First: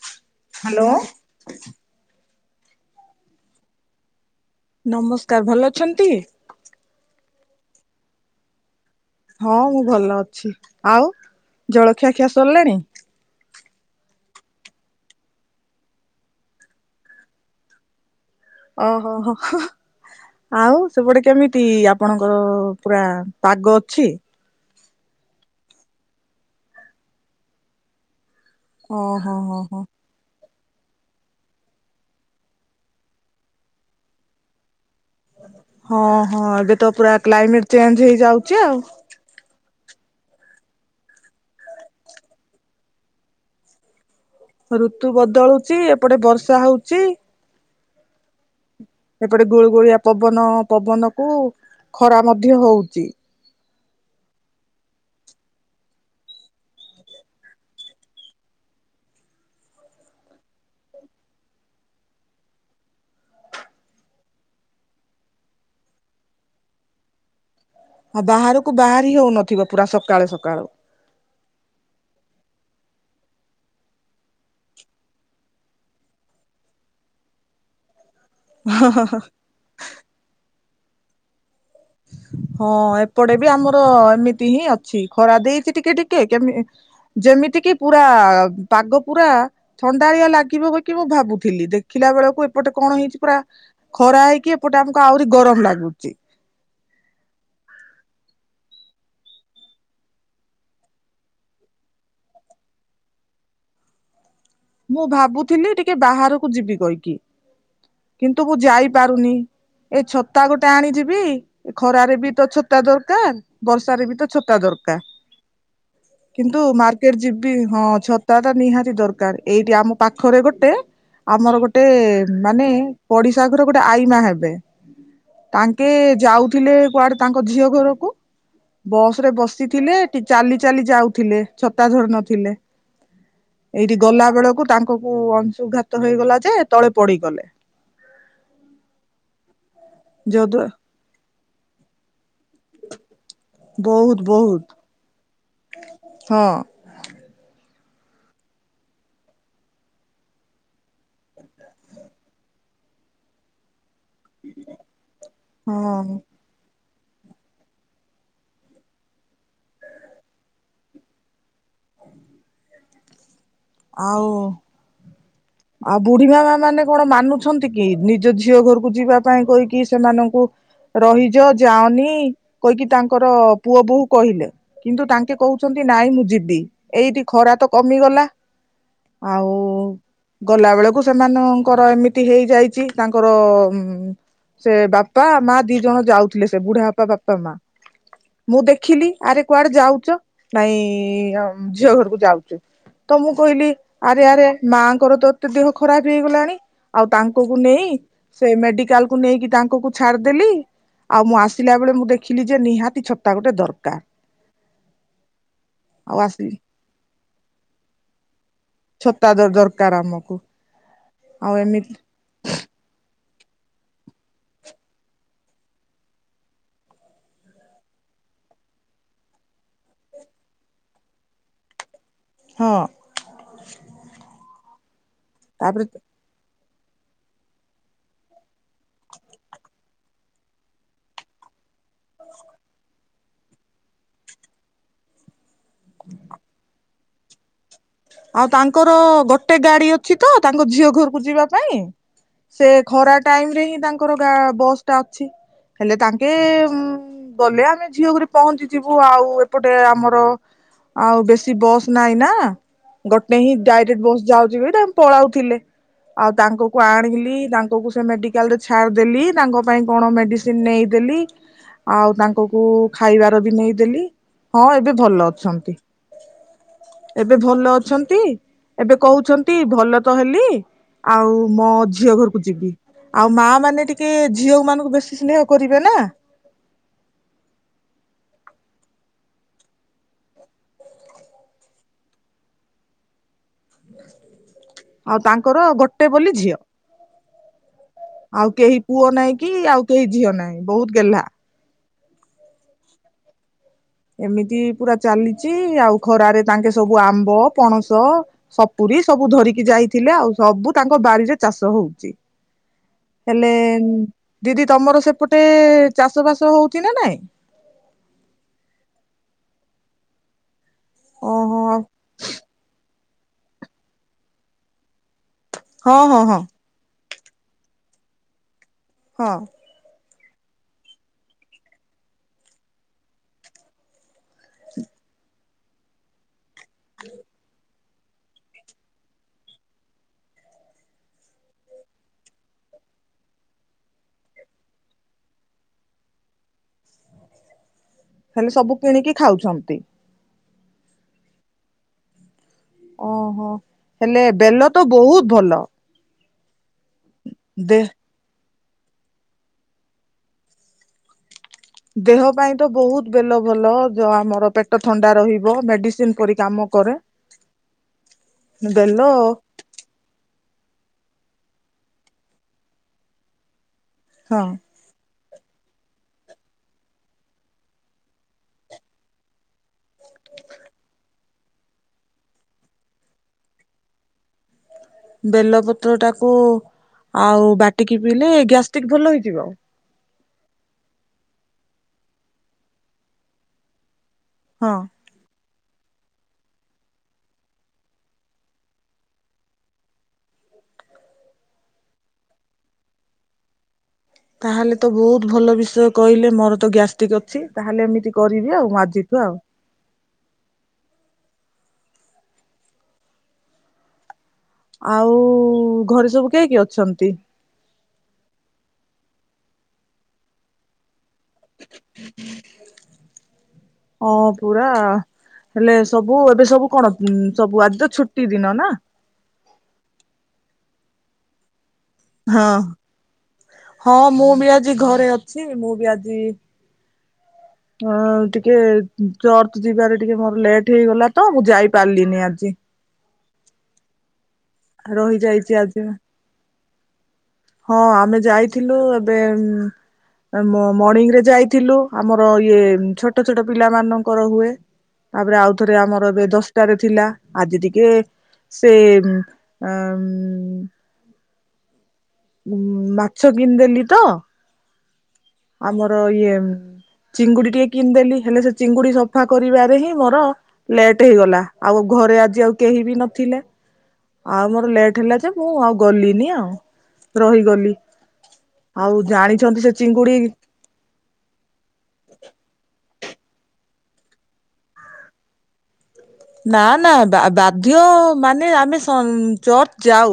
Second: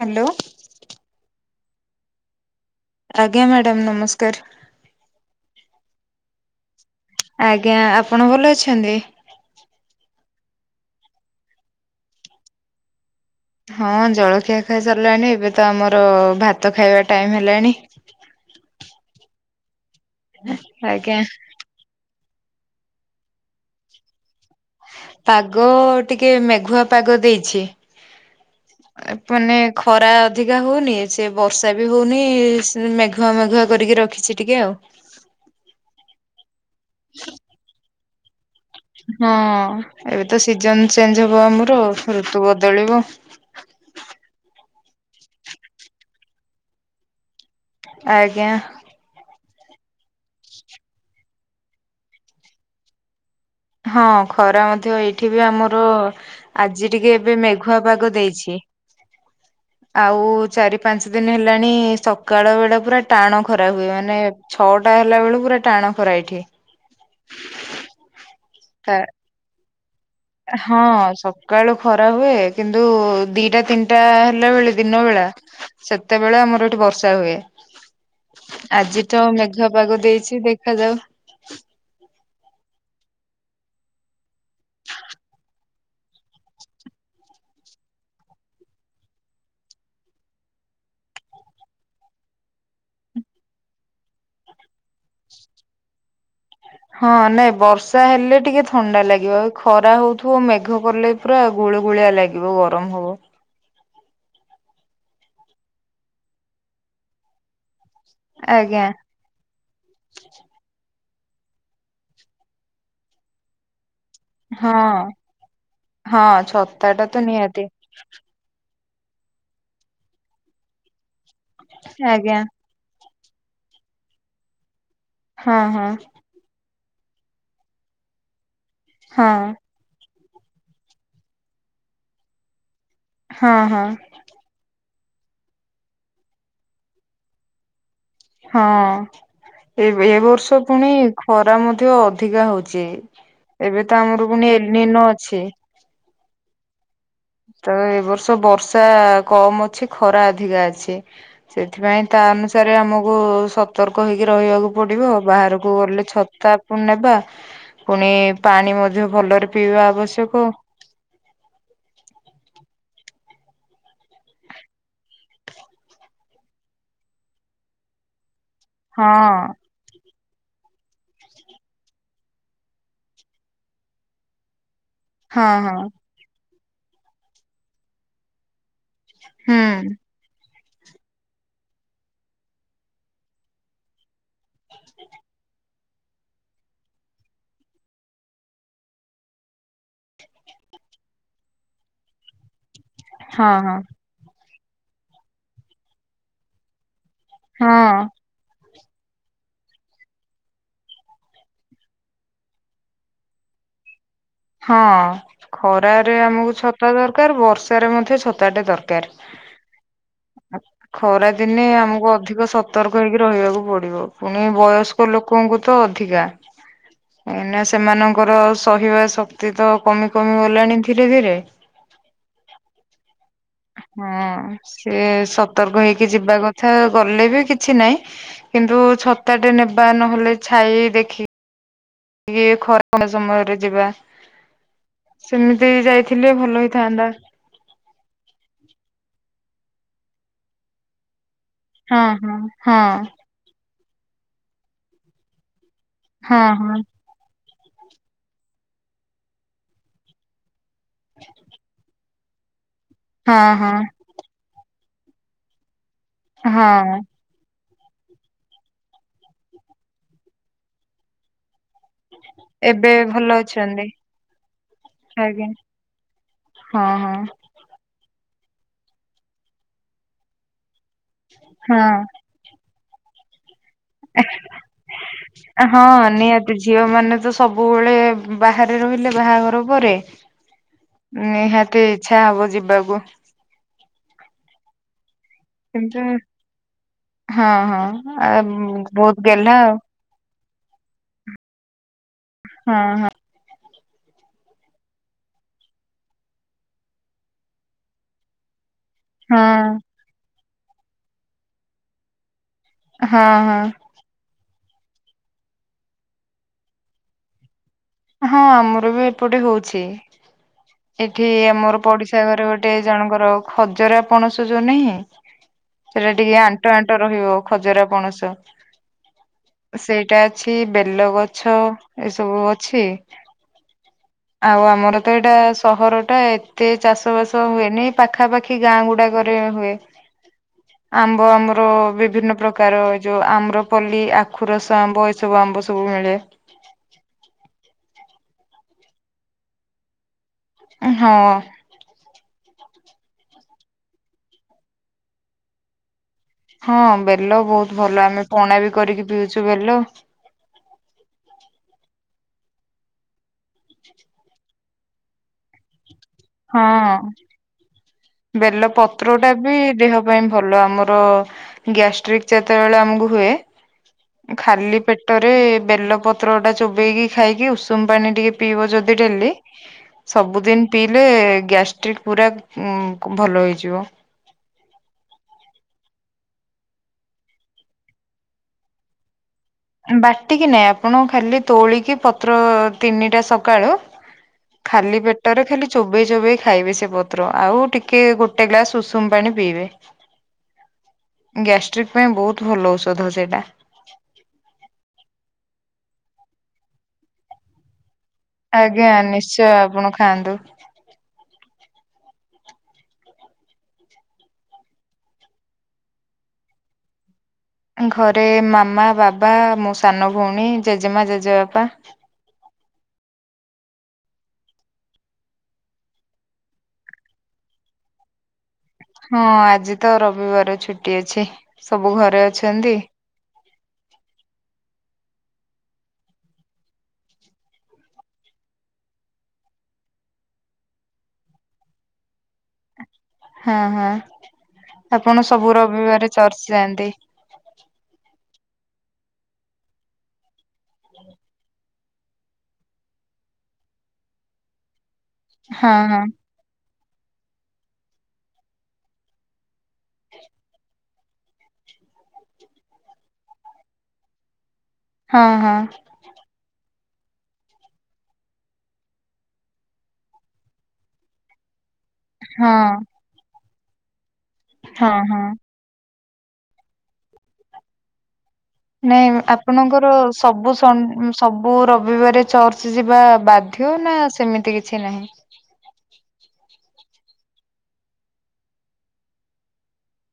Hello. Hello. ଆଜ୍ଞା madam ନମସ୍କାର। ନମସ୍କାର। ଭଲ ଅଛନ୍ତି? ଆଜ୍ଞା ଆପଣ ଭଲ ଅଛନ୍ତି? ହଁ ମୁଁ ଭଲ ଅଛି। ଆଉ ଜଳଖିଆ ଖିଆ ସରିଲାଣି? ହଁ ଜଳଖିଆ ଖାଇ ସାରିଲାଣି, ଏବେ ତ ଆମର ଭାତ ଖାଇବା ଟାଇମ୍ ହେଲାଣି। ଓ ହୋ ହଁ ହ ଆଉ ଆଜ୍ଞା ସେପଟେ କେମି ମିତି ଆପଣଙ୍କର ପୁରା ପାଗ ଅଛି? ପାଗ ଟିକେ ମେଘୁଆ ପାଗ ଦେଇଛି। ଏ ଓହୋ ପୁନି ହୋ ହୋ ଖରା ଅଧିକା ହଉନି ସେ ବର୍ଷା ବି ହଉନି, ସେ ମେଘୁଆ ମେଘୁଆ କରିକି ରଖିଛି ଟିକେ ଆଉ। ହଁ- ହଁ ଏବେ ତ ପୁରା କ୍ଲାଇମେଟ ଚେଞ୍ଜ ହେଇଯାଉଛି ଆଉ। ହଁ ଏବେ ତ ସିଜନ ଚେଞ୍ଜ ହବ ଆମର ଋତୁ ବଦଳିବ। ଋତୁ ବଦଳୁଚି, ଏପଟେ ବର୍ଷା ହଉଛି। ଆଜ୍ଞା। ଏପଟେ ଗୁଳୁଗୁଳିଆ ପବନ, ପବନକୁ ଖରା ମଧ୍ୟ ହଉଚି। ହଁ ଖରା ମଧ୍ୟ ଏଇଠି ବି ଆମର ଆଜି ଟିକେ ଏବେ ମେଘୁଆ ପାଗ ଦେଇଛି। ଆଉ ଚାରି ପାଞ୍ଚ ଦିନ ହେଲାଣି, ସକାଳ ବେଳା ପୁରା ଟାଣ ଖରା ହୁଏ। ମାନେ ଛଅଟା ହେଲା ବେଳକୁ ପୁରା ଟାଣ ଖରା ଏଇଠି। ହଁ ବାହାରକୁ ବାହାରି ହଉନଥିବ, ପୁରା ସକାଳେ ସ ହଁ ସ ସକାଳୁ ଖରା ହୁଏ, କିନ୍ତୁ ଦିଟା ତିନିଟା ହେଲାବେଳେ ଦିନ ବେଳା ସେତେବେଳେ ଆମର ଏଠି ବର୍ଷା ହୁଏ। ଆଜି ତ ମେଘୁଆ ପାଗ ଦେଇଛି, ଦେଖାଯାଉ ହଁ ଏପଟେ ବି ଆମର ଏମିତି ହିଁ ଅଛି, ଖରା ଦେଇଛି ଟିକେ ଟିକେ କେମ ଯେମିତି କିି ପୁରା ପାଗ ପୁରା ଥଣ୍ଡାଳିଆ ଲାଗିବ ବୋଲିକି ମୁଁ ଭାବୁଥିଲି, ଦେଖିଲା ବେଳକୁ ଏପଟେ କଣ ହେଇଛି ପୁରା ଖରା ହେଇକି, ଏପଟେ ଆମକୁ ଆହୁରି ଗରମ ଲାଗୁଛି। ହଁ ନାଇଁ ବର୍ଷା ହେଲେ ଟିକେ ଥଣ୍ଡା ଲାଗିବ, ଖରା ହଉଥିବ ମେଘ କଲେ ପୁରା ଗୁଳୁଗୁଳିଆ ଲାଗିବ, ଗରମ ହବ। ମୁଁ ଭାବୁଥିଲି ଟିକେ ବାହାରକୁ ଯିବି କହିକି। କିନ୍ତୁ ମୁଁ ଆଜ୍ଞା ଯାଇପାରୁନି, ଏଇ ଛତା ଗୋ ତା ଆଣିଯିବି ଖରାରେ ବି ତ ଛତା ଦରକାର, ବର୍ଷାରେ ବି ତ ଛତା ଦରକାର, ହଁ ହଁ କିନ୍ତୁ ଛତା ଟା ମାର୍କେଟ ତ ଯିବି ନିହାତି ହଁ ଛ ତାଟା ନିହାତି ଦରକାର ଏଇଠି ଆମ ପାଖରେ ଗୋଟେ ଆମର ଗୋଟେ ଆଜ୍ଞା ମାନେ ପଡିଶା ଘର ଗୋଟେ ଆଈମା ହେବେ ହଁ ହଁ ତାଙ୍କେ ଯାଉଥିଲେ କୁଆଡେ ତାଙ୍କ ଝିଅ ଘରକୁ ବସ ହଁ ରେ ବସି ଥିଲେ ଏଠି। ଚାଲି ଚାଲି ଯାଉଥିଲେ ଛତା ଧରି ନଥିଲେ। ହଁ ହଁ। ଏଇଠି ଗଲା ବେଳକୁ ତାଙ୍କକୁ ଅଂଶୁଘାତ ହେଇଗଲା, ଯେ ତଳେ ପଡିଗଲେ। ହଁ, ଏବେ ଏ ବର୍ଷ ଯଦ୍ଵା ପୁଣି ଖରା ମଧ୍ୟ ଅଧିକା ହଉଚି। ଏବେ ତ ବହୁତ ଆମର ପୁଣି ବହୁତ ଏଲିନ ଅଛି। ହଁ। ତ ଏଇ ବର୍ଷ ବର୍ଷା କମ ଅଛି, ଖରା ଅଧିକା ଅଛି। ସେଥିପାଇଁ ତା ଅନୁସାରେ ଆମକୁ ସ ସତର୍କ ହେଇକି ରହିବାକୁ ପଡିବ। ହଁ ବାହାରକୁ ଗଲେ ଛତା ପୁଣି ନେବା, ପୁଣି ପାଣି ମଧ୍ୟ ଭଲରେ ପିଇବା ଆବଶ୍ୟକ। ଆଉ, ଆଉ ବୁଢୀମା ମାନେ କଣ ମାନୁଛନ୍ତି କି, ନିଜ ଝିଅ ଘରକୁ ହଁ ବୁଝିବା ପାଇଁ କହିକି କି ସେମାନଙ୍କୁ ରହିଯା ଯାଆନି କହିକି ତାଙ୍କର ପୁଅ ବୋହୂ କହିଲେ। କିନ୍ତୁ ତାଙ୍କେ ହଁ ହଁ କହୁଛନ୍ତି ନାଇଁ ମୁଁ ଜିବି, ଏଇଟି ଖରା ତ କମିଗଲା। ଆଉ ହୁଁ ଗଲା ବେଳକୁ ସେମାନଙ୍କର ଏମିତି ହେଇଯାଇଚି, ତାଙ୍କର ଉଁ ସେ ବାପା, ମା ଦି ଜଣ ଯାଉଥିଲେ। ସେ ବୁଢାବାପା, ବାପା, ମା ମୁଁ ଦେଖିଲି ଆରେ କୁଆଡେ ଯାଉଚ? ନାଇଁ ଅମ ଝିଅ ଘରକୁ ଯାଉଚୁ। ତ ମୁଁ ହଁ କହିଲି, ହଁ ଆରେ ଆରେ ମାଆଙ୍କର ତ ଏତେ ଦେହ ଖରାପ ହେଇଗଲାଣି, ଆଉ ତାଙ୍କକୁ ନେଇ ହଁ ସେ ମେଡିକାଲ୍ କୁ ନେଇକି ତାଙ୍କକୁ ଛାଡିଦେଲି। ଆଉ ମୁଁ ଆସିଲା ବେଳେ ମୁଁ ଦେଖିଲି ଯେ, ନିହାତି ଛତା ଗୋଟେ ଦରକାର। ହଁ, ଖରାରେ ଆଉ ଆମକୁ ଆସିଲି ଛତା ଦରକାର, ବର୍ଷାରେ ମଧ୍ୟ ଛତାଟେ ଦର କାର, ଛତା ଦରକାର ଆମକୁ ଆ, ଖରା ଆଉ ଦିନେ ଏମିତି ଆମକୁ ଅଧିକ ସ ସତର୍କ ହେଇକି ରହିବାକୁ ପଡିବ। ପୁଣି ବୟସ୍କ ଲୋକଙ୍କୁ ତ ଅଧିକା। ଏଇନା, ସେମାନଙ୍କର ସହିବା ଶକ୍ତି ତ କମି କମି ଗଲାଣି ଧୀରେ ଧୀରେ ହଁ। ହଁ ସେଏ ସତର୍କ ତାପରେ ହେଇକି ଯିବା କ ଥା ଗଲେ ବି କିଛି ନାହିଁ। କିନ୍ତୁ ଛତାଟେ ନେବା ନହେଲେ ଛାଇ ଦେଖି ଟିକେ ଖରାମ ସମୟରେ ଯିବା। ସେମିତିବି ଯାଇଥିଲେ ଭଲ ହେଇଥାନ୍ତା। ଆଉ ତାଙ୍କର ଗୋଟେ ଗାଡି ଅଛିତ, ତାଙ୍କ ଝିଅ ଘରକୁ ଯିବା ପାଇଁ, ହଁ ହଁ ସେ ହଁ ଖରା ଟାଇମ୍ ରେ ହିଁ ତାଙ୍କର ଗାଁ ବସ୍ ଟା ଅଛି। ହେଲେ ତାଙ୍କେ ହଁ ଉଁ, ହଁ ଗଲେ ଆମେ ଝିଅ ଘରଃ ପହଞ୍ଚିଯିବୁ। ଆଉ ଏପଟେ ଆମର ଆଉ ବେଶୀ ବସ୍ ନାଇ ନା। ଗୋଟେ ହିଁ ହଁ ଡାଇରେକ୍ଟ ବସ୍ ଯାଉଚି ବୋଲିତ ପଳାଉଥିଲେ। ଆଉ ହଁ ତାଙ୍କକୁ ହଁ ଆଣିଲି, ତାଙ୍କକୁ ସେ ମେଡି ମେଡ଼ିକାଲରେ ଛାଡ଼ିଦେଲି, ତାଙ୍କ ପାଇଁ କଣ ମେଡିସିନ ନେଇଦେଲି। ଆଉ ତାଙ୍କକୁ ଏବେ ଭଲ ଖାଇବାର ବି ଅଛନ୍ତି ନେଇଦେଲି, ହଁ ଏବେ ଭଲ ଆଜ୍ଞା ଅଛନ୍ତି। ହଁ, ହଁ। ଏବେ ଭଲ ଅଛନ୍ତି। ଏବେ କହୁଛନ୍ତି ଭଲ ତ ହେଲି ଆଉ ମୋ ଝିଅ ହଁ ଘରକୁ ଯିବି। ଆଉ ମା ମାନେ ଟିକ ସେ, ଝିଅ ମାନଙ୍କୁ ବେଶୀ ସ୍ନେହଁ ହଁ କରିବେ ନା। ନିହାତି ଝିଅ ମାନେ ତ ସବୁବେଳେ ବାହାରେ ରହିଲେ। ବାହାଘର ପରେ ନିହାତି ଇଚ୍ଛା ହବ ଯିବାକୁ। ଆଉ ତାଙ୍କର କିନ୍ତୁ ଗୋଟେ ବୋଲି ଝିଅ। ହଁ ହଁ ଆ ଆଉ କେହି ପୁଅ ବହୁତ ନାଇଁ କି ଗେହ୍ଲା ଆଉ କେହି ଝିଅ ନାହିଁ। ବହୁତ ଗେହ୍ଲା। ହଁ ହଁ। ଏମିତି ପୁରା ଚାଲିଚି, ଆଉ ଖରାରେ ତାଙ୍କେ ସବୁ ଆମ୍ବ, ପଣସ, ସପୁରୀ ସବୁ ହଁ ଧରିକି ଯାଇଥିଲେ ଆଉ, ସବୁ ତାଙ୍କ ବାରିରେ ଚାଷ ହଉଚି। ହଁ ହଁ ହେଲେ ହଁ ଦିଦି ତମର ସେପଟେ ଚାଷ ବାସ ହଉଛି ନା ନାଇଁ? ହଁ ଆମର ବି ଏପଟେ ହଉଛି ଏଠି ଓହୋ ଆମର ପଡିଶା ଘରେ ଗୋଟେ ଜଣଙ୍କର ଖଜରା ପଣସ ଯୋଉ ନାହିଁ ହଁ ସେଟା ହଁ ଟିକେ ହଁ ଆଣ୍ ଟ ଆଣ୍ଟ ରହିବ ଖଜରା ପଣସ ହଁ। ସେଇଟା ଅଛି ବେଲ ଗଛ ଏସବୁ ଅଛି ଆଉ ଆମର ତ ଏଇଟା ସହରଟା ଏତେ ଚାଷ ବାସ ହୁଏନି ପାଖାପାଖି ଗାଁ ଗୁଡାକରେ ହୁଏ। [inaudible] ଆମ୍ବ ଆମର ବିଭିନ୍ନ ପ୍ରକାର ଏ ଯୋଉ ଆମ୍ରପଲ୍ଲୀ ଆଖୁ ରସ ଆମ୍ବ ଏସବୁ ଆମ୍ବ ସବୁ ମିଳେ। ହେଲେ ସବୁ କିଣିକି ଖାଉଛନ୍ତି। ହଁ। ଓହୋ ହେଲେ ବେଲ ତ ବହୁତ ଭଲ। ହଁ ବେଲ ବହୁତ ଦେ ଭଲ ଆମେ ପଣା ବି କରିକି ପିଉଛୁ ବେଲ। ଦେହ ପାଇଁ ତ ବହୁତ ବେଲ ଭଲ ଯ ଆମର ପେଟ ଥଣ୍ଡା ରହିବ ମେଡିସିନ କରି ହଁ ବେଲ ପତ୍ର ଟା ବି ଦେହ ସେ ପାଇଁ ଭଲ ଆମର ଗ୍ୟାଷ୍ଟ୍ରିକ ଯେତେବେଳେ ଆମକୁ ହୁଏ। ହଁ ଖାଲି ପେ ଟରେ ବେଲ ପତ୍ର ଟା ଚୋବେଇକି ଖାଇକି ଉଷୁମ ପାଣି ଟିକେ ପିଇ ଯଦି ଡେଲି ସବୁଦିନ ପିଇଲେ ଗ୍ୟାଷ୍ଟ୍ରିକ ପୁରା ଭଲ ହେଇଯିବ। ବେଲ ପତ୍ର ଟାକୁ ଆଉ ବାଟିକି ପିଇଲେ ଗ୍ୟାଷ୍ଟିକ ଭଲ ହେଇଯିବ? ବାଟିକି ନାହିଁ ଆପଣ ଖାଲି ତୋଳିକି ପତ୍ର ତିନିଟା ସକାଳୁ ହଁ ଖାଲି ପେଟ ପେଟରେ ଖାଲି ଚୋବେଇ ଚୋବେଇ ଖାଇବେ ସେ ପତ୍ର ଆଉ ଟିକେ ଗୋଟେ ଗ୍ଲାସ ଉଷୁମ ପାଣି ପିଇବେ। [inaudible] ଗ୍ୟାଷ୍ଟ୍ରିକ୍ ପାଇଁ ବହୁତ ଭଲ ଔଷଧ ସେଇଟା। ତାହେଲେ ତ ବହୁତ ଭଲ ବିଷୟ କହିଲେ ମୋର ତ ଗ୍ୟାଷ୍ଟିକ। ଅଛି ତାହେଲେ ଏମିତି କରିବି ଆଉ ଆଜ୍ଞା ଆଜିଠୁ ଆଉ। ନିଶ୍ଚୟ ଆପଣ ଖାଆନ୍ତୁ। ଆଉ ଘରେ ସବୁ କେହି କି ଅଛନ୍ତି। ଘରେ ମାମା ବାବା ମୋ ସାନ ଭଉଣୀ ଜେଜେମା ଜେଜେବାପା। ହଁ ପୁରା ହେଲେ ସବୁ ଏବେ ସବୁ କଣ ସବୁ ଆଜି ଛୁଟି ଦିନ ନା। ହଁ ଆଜି ତ ରବିବାର ଛୁଟି ଅଛି ସବୁ ଘରେ ହଁ ଅଛନ୍ତି ହଁ ମୁଁ ବି ଆଜି ଘରେ ଅଛି ମୁଁ ବି ଆଜି [inaudible] ଅ ଟିକେ ଚର୍ଚ ଯିବାରେ ଟିକେ ମୋର ଲେଟ ହେଇଗଲା ତ ମୁଁ ଯାଇପାରିଲିନି ଆଜି। [unintelligible] ହଁ ହଁ ଆପଣ ସବୁ ରହିଯାଇଛି ଆଜି ରବିବାର ଚର୍ଚ୍ଚ ଯାଆନ୍ତି। ହଁ ଆମେ ଯାଇଥିଲୁ ଏବେ ମର୍ଣିଂ ରେ ଯାଇଥିଲୁ। ଆମର ଇଏ ଛୋଟ ଛୋଟ ପିଲା ମାନଙ୍କର ହୁଏ ତାପରେ ହଁ ଆଉଥରେ ହଁ ଆମର ଏବେ ଦଶ ାରେ ଥିଲା ଆଜି ଟିକେ ସେ ଉ ଉ ମାଛ କିଣିଦେଲି ତ। ଚ ହଁ ହଁ। [unintelligible] ଏମ୍ ଚିଙ୍ଗୁଡି ଟିକେ କିଣିଦେଲି ହେଲେ ସେ ଚିଙ୍ଗୁଡି ସଫା କରିବାରେ ହିଁ ମୋର ଲେଟ୍ ହେଇଗଲା। ଆଉ ଘରେ ଆଜି ଆଉ ହଁ କେହି ବି ନଥିଲେ ଆଉ ମୋର ହଁ ଲେଟ ହେଲା ହଁ। ଯେ ମୁଁ ଆଉ କଲିନି ଆଉ। ରହିଗଲି। ଆଉ ନାଇଁ ଜାଣିଛନ୍ତି ସେ ଆପଣଙ୍କର ଚିଙ୍ଗୁଡି ସବୁ ସ ସବୁ ରବିବାରେ ଚର୍ଚ୍ଚ ଯିବା ବାଧ୍ୟ ନା ସେମିତି କିଛି ନାହିଁ। ନା ନା ବାଧ୍ୟ ମାନେ ଆମେ ଚର୍ଚ୍ଚ ଯାଉ।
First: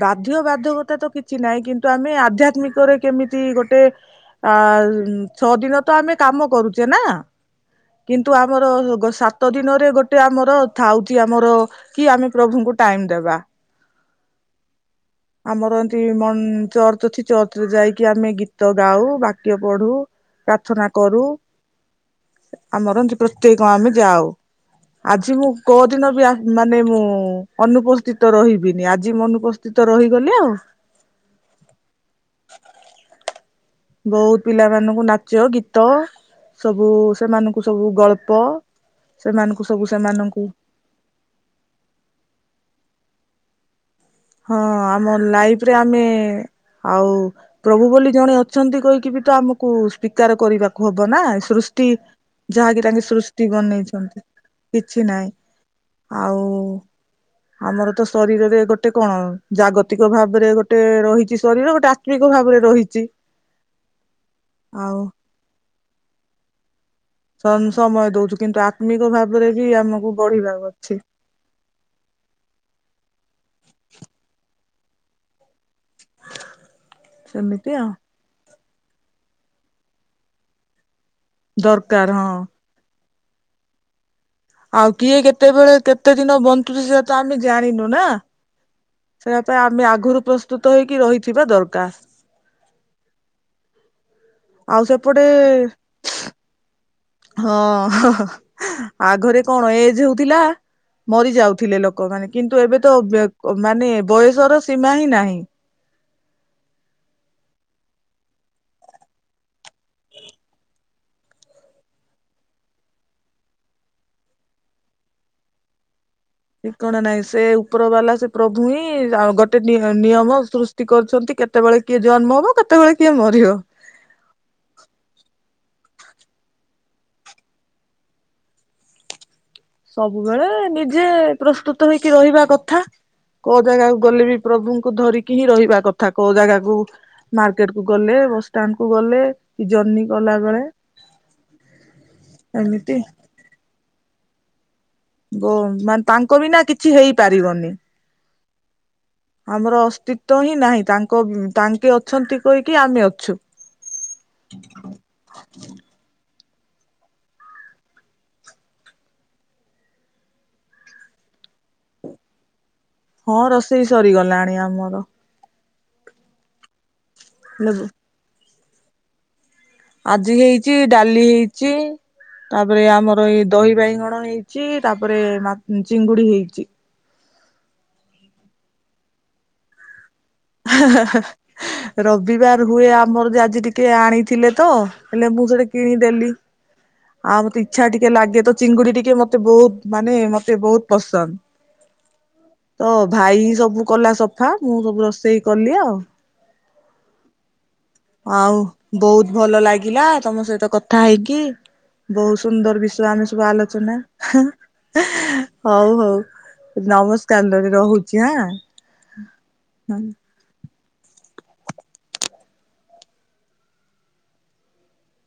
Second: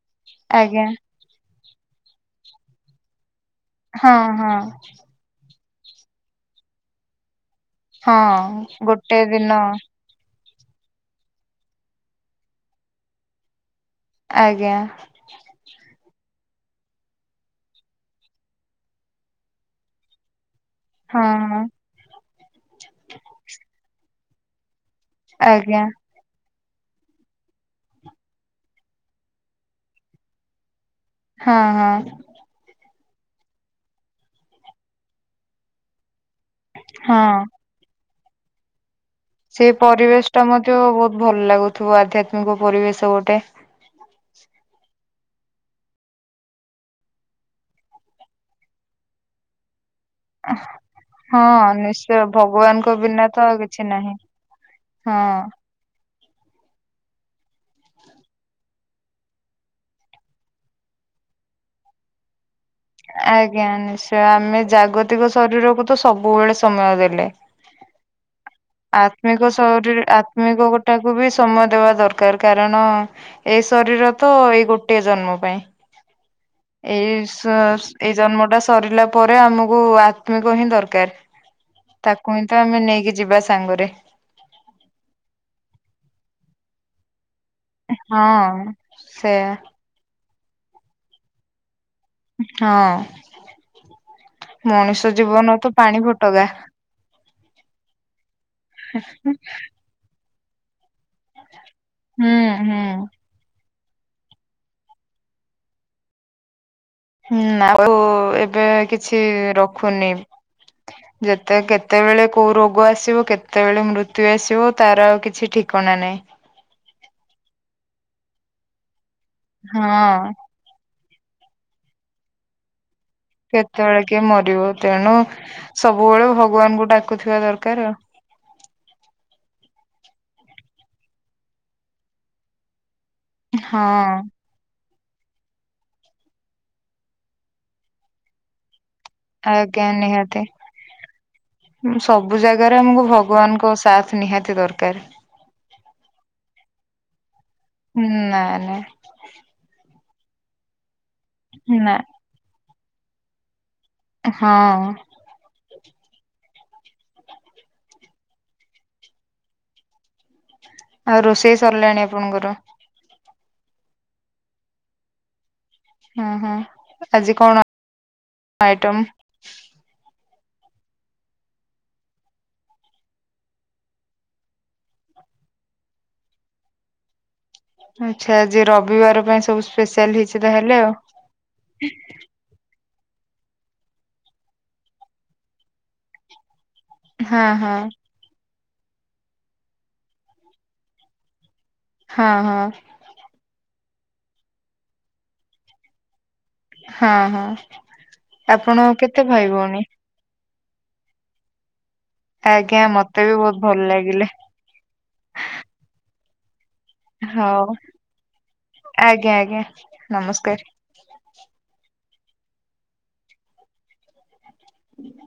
ବାଧ୍ୟ ଆଜ୍ଞା ବାଧ୍ୟକତା ତ କିଛି ନାହିଁ କିନ୍ତୁ ଆମେ ଆଧ୍ୟାତ୍ମିକରେ କେମିତି ଗୋ ତେ ହଁ ହଁ ଅ ଛଅ ଦିନ ତ ଆମେ କାମ କରୁଛେ ନା। କିନ୍ତୁ ଆମର ହଁ ଗୋଟେ ଦିନ ସାତ ଦିନରେ ଗୋ ଆମର ଥାଉଛି ଆମର କି ଆମେ ପ୍ରଭୁଙ୍କୁ ଟାଇମ ଦେବା। ଆଜ୍ଞା। ଆମର ଏମତି ମ ଚର୍ଚ୍ଚ ଅଛି ଚର୍ଚ୍ଚ ରେ ଯାଇକି ଆମେ ଗୀତ ଗାଉ ବାକ୍ୟ ପଢୁ। ପ୍ରାର୍ଥନା କରୁ ହଁ ଆମର ପ୍ରତ୍ୟେକ ଆମେ ଯାଉ। ଆଜି ମୁଁ ଆଜ୍ଞା କୋଉ ଦିନ ବି ଆ ମାନେ ମୁଁ ଅନୁପସ୍ଥିତ ରହିବିନି ଆଜି ମୁଁ ଅନୁପସ୍ଥିତ ରହିଗଲି ଆଉ। ହଁ ହଁ। ବହୁତ ପିଲାମାନଙ୍କୁ ନାଚ ଗୀତ ସବୁ ହଁ। ସେମାନଙ୍କୁ ସବୁ ଗଳ୍ପ। ସେମାନଙ୍କୁ ସବୁ ସେମାନଙ୍କୁ। ତ ବହୁତ ଭଲ ଲାଗୁଥିବ ଆଧ୍ୟାତ୍ମିକ ପରିବେଶ ଗୋଟେ। ହଁ ଆମ ଲାଇଫ୍ ରେ ଆମେ। ଆଉ ପ୍ରଭୁ ବୋଲି ଜଣେ ଅଛନ୍ତି କହିକି ବି ତ ଆମ କୁ ସ୍ଵୀକାର କରିବାକୁ ହବ ନା ହଁ ସୃଷ୍ଟି ନିଶ୍ଚୟ ଯାହାକି ଭଗବାନଙ୍କ ତାଙ୍କେ ବିନା ତ ସୃଷ୍ଟି ଆଉ କିଛି ନାହିଁ। ବନେଇଛନ୍ତି। କିଛି ନାହିଁ ହଁ ଆଉ। ଆମର ତ ଶରୀରରେ ଗୋଟେ କଣ ଜାଗତିକ ଭାବରେ ଗୋଟେ ରହିଛି ଶରୀର ଗୋଟେ ଆତ୍ମିକ ଭାବରେ ରହି ଆଜ୍ଞା ନିଶ୍ଚୟ ଆମେ ଆଉ ଜାଗତିକ ଶରୀରକୁ ତ ସବୁବେଳେ ସମୟ ଦେଲେ। ସମୟ ଦଉଛୁ କିନ୍ତୁ ଆ ଆତ୍ମିକ ଶରୀର ଆତ୍ମିକ ଅଛି ଗୋଟାକୁ ବି ସମୟ ଦବା ଦରକାର କାରଣ ଏଇ ଶରୀର ତ ଏଇ ଗୋଟଏ ଜନ୍ମ ପାଇଁ। ଏଇ ସେମିତି ଆଉ ଏଇ ଜନ୍ମଟା ସରିଲା ପରେ ଆମକୁ ଆତ୍ମିକ ହିଁ ଦରକାର। ଦରକାର ହଁ ତାକୁ ହିଁ ତ ଆମେ ନେଇକି ଯିବା ସାଙ୍ଗରେ। ଆଉ କିଏ କେତେବେଳେ କେତେ ଦିନ ବନ୍ ସେଟା ତ ଆମେ ଜାଣିନୁ ନା ହଁ। ସେଇଟା ସେୟା ପାଇଁ ଆମେ ଆଗୁରୁ ପ୍ର ପ୍ରସ୍ତୁତ ହେଇକି ରହିଥିବା ଦରକାର। ହଁ ଆଉ ମଣିଷ ସେପଟେ ଜୀବନ ତ ପାଣି ଫୋଟକା। ହଁ ଆଗରେ କଣ ଏଜ୍ ହଉଥିଲା ମରିଯାଉଥିଲେ ଲୋକ। ଲୋକ ମାନେ ହୁଁ କିନ୍ତୁ ହୁଁ ଏବେ ତ ମାନେ ବୟସର ସୀମା ହିଁ ନାହିଁ। ହୁଁ ଆଉ ଏବେ କିଛି ରଖୁନି। ଯେତେ କେତେବେଳେ କୋଉ ରୋଗ ଆସିବ କେତେବେଳେ ମୃତ୍ୟୁ ଆସିବ ତାର ଆଉ କିଛି ଠିକଣା ନାହିଁ। ଠିକଣା ନାଇଁ ସେ ଉପର ବାଲା ସେ ପ୍ରଭୁ ହିଁ ଗୋଟେ ହଁ ନିୟମ ସୃଷ୍ ତି କରୁଛନ୍ତି କେତେବେଳେ କିଏ ଜନ୍ମ ହବ କେତେବେଳେ କିଏ ମରିବ। କେତେବେଳେ କିଏ ମରିବ ତେଣୁ ସବୁବେଳେ ଭଗବାନଙ୍କୁ ଡାକୁଥିବା ଦରକାର ଆଉ। ସବୁବେଳେ ନିଜେ ପ୍ରସ୍ତୁତ ହେଇକି ରହିବା କଥା କୋଉ ଜାଗାକୁ ହଁ। ଗଲେ ବି ପ୍ରଭୁଙ୍କୁ ଧରିକି ହିଁ ରହିବା କଥା କୋଉ ଜାଗାକୁ ମାର୍କେଟ କୁ ଗଲେ ବସଷ୍ଟାଣ୍ଡ କୁ ଗଲେ। କି ଆଜ୍ଞା ଜର୍ଣ୍ଣି କଲା ନିହାତି ବେଳେ ସବୁ ଜାଗାରେ ଏମିତି ଆମକୁ ଭ ଭଗବାନଙ୍କ ସାଥ ନିହାତି ଦରକାର। ଗୋ ମାନେ ତାଙ୍କ ବି ନା କିଛି ହେଇପାରିବନି। ହୁଁ ନାଇଁ ନାଇଁ। ଆମର ଅସ୍ତିତ୍ବ ହିଁ ନାହିଁ ତାଙ୍କ ନା ତାଙ୍କେ ଅଛନ୍ତି କହିକି ଆମେ ଅଛୁ। ହଁ। ଆଉ ରୋଷେଇ ସରିଲାଣି ଆପଣଙ୍କର? ହଁ ରୋଷେଇ ସରିଗଲାଣି ଆମର। ହଁ ହଁ ଆଜି କଣ ହେଲେ ଆଇଟମ? ଆଜି ହେଇଛି ଡାଲି ହେଇଛି ତାପରେ ଆମର ଏଇ ଦହି ବାଇଗଣ ହେଇଛି ତାପରେ ମା ଚିଙ୍ଗୁଡି ହେଇଛି। ଆଛା ଆଜି ରବିବାର ପାଇଁ ସବୁ ସ୍ପେସିଆଲ ହେଇଛି। ତାହେଲେ ହା ଆଉ ହା ହା ରବି ରବିବାର ହୁଏ ଆମର ଯେ ଆଜି ଟିକେ ଆଣିଥିଲେ ତ ହେଲେ ମୁଁ ଯୋଡ଼େ କିଣିଦେଲି। ଆଉ ହଁ ମତେ ହଁ। ଇଛା ଟିକେ ଲାଗେ ତ ଚିଙ୍ଗୁଡି ଟିକେ ମତେ ବହୁତ ମାନେ ମତେ ବହୁତ ପସନ୍ଦ। ହଁ ହଁ। ତ ଭାଇ ସବୁ କଲା ସଫା ମୁଁ ସବୁ ରୋଷେଇ କଲି ଆଉ। ହଁ ହଁ। ଆଉ ଆପଣ କେତେ ବହୁତ ଭାଇ ଭଲ ଭଉଣୀ? ଲାଗିଲା ତମ ସହିତ କଥା ହେଇକି। ବହୁତ ଆଜ୍ଞା ସୁନ୍ଦର ବିଷୟ ମତେ ଆମେ ବି ସବୁ ବହୁତ ଭଲ ଆଲୋଚନା ଲାଗିଲେ ହଉ ହଉ। ନମସ୍କାର ହଉ ନେବି ରହୁଛି ହା। ଆଜ୍ଞା ଆଜ୍ଞା ନମସ୍କାର। ହୁଁ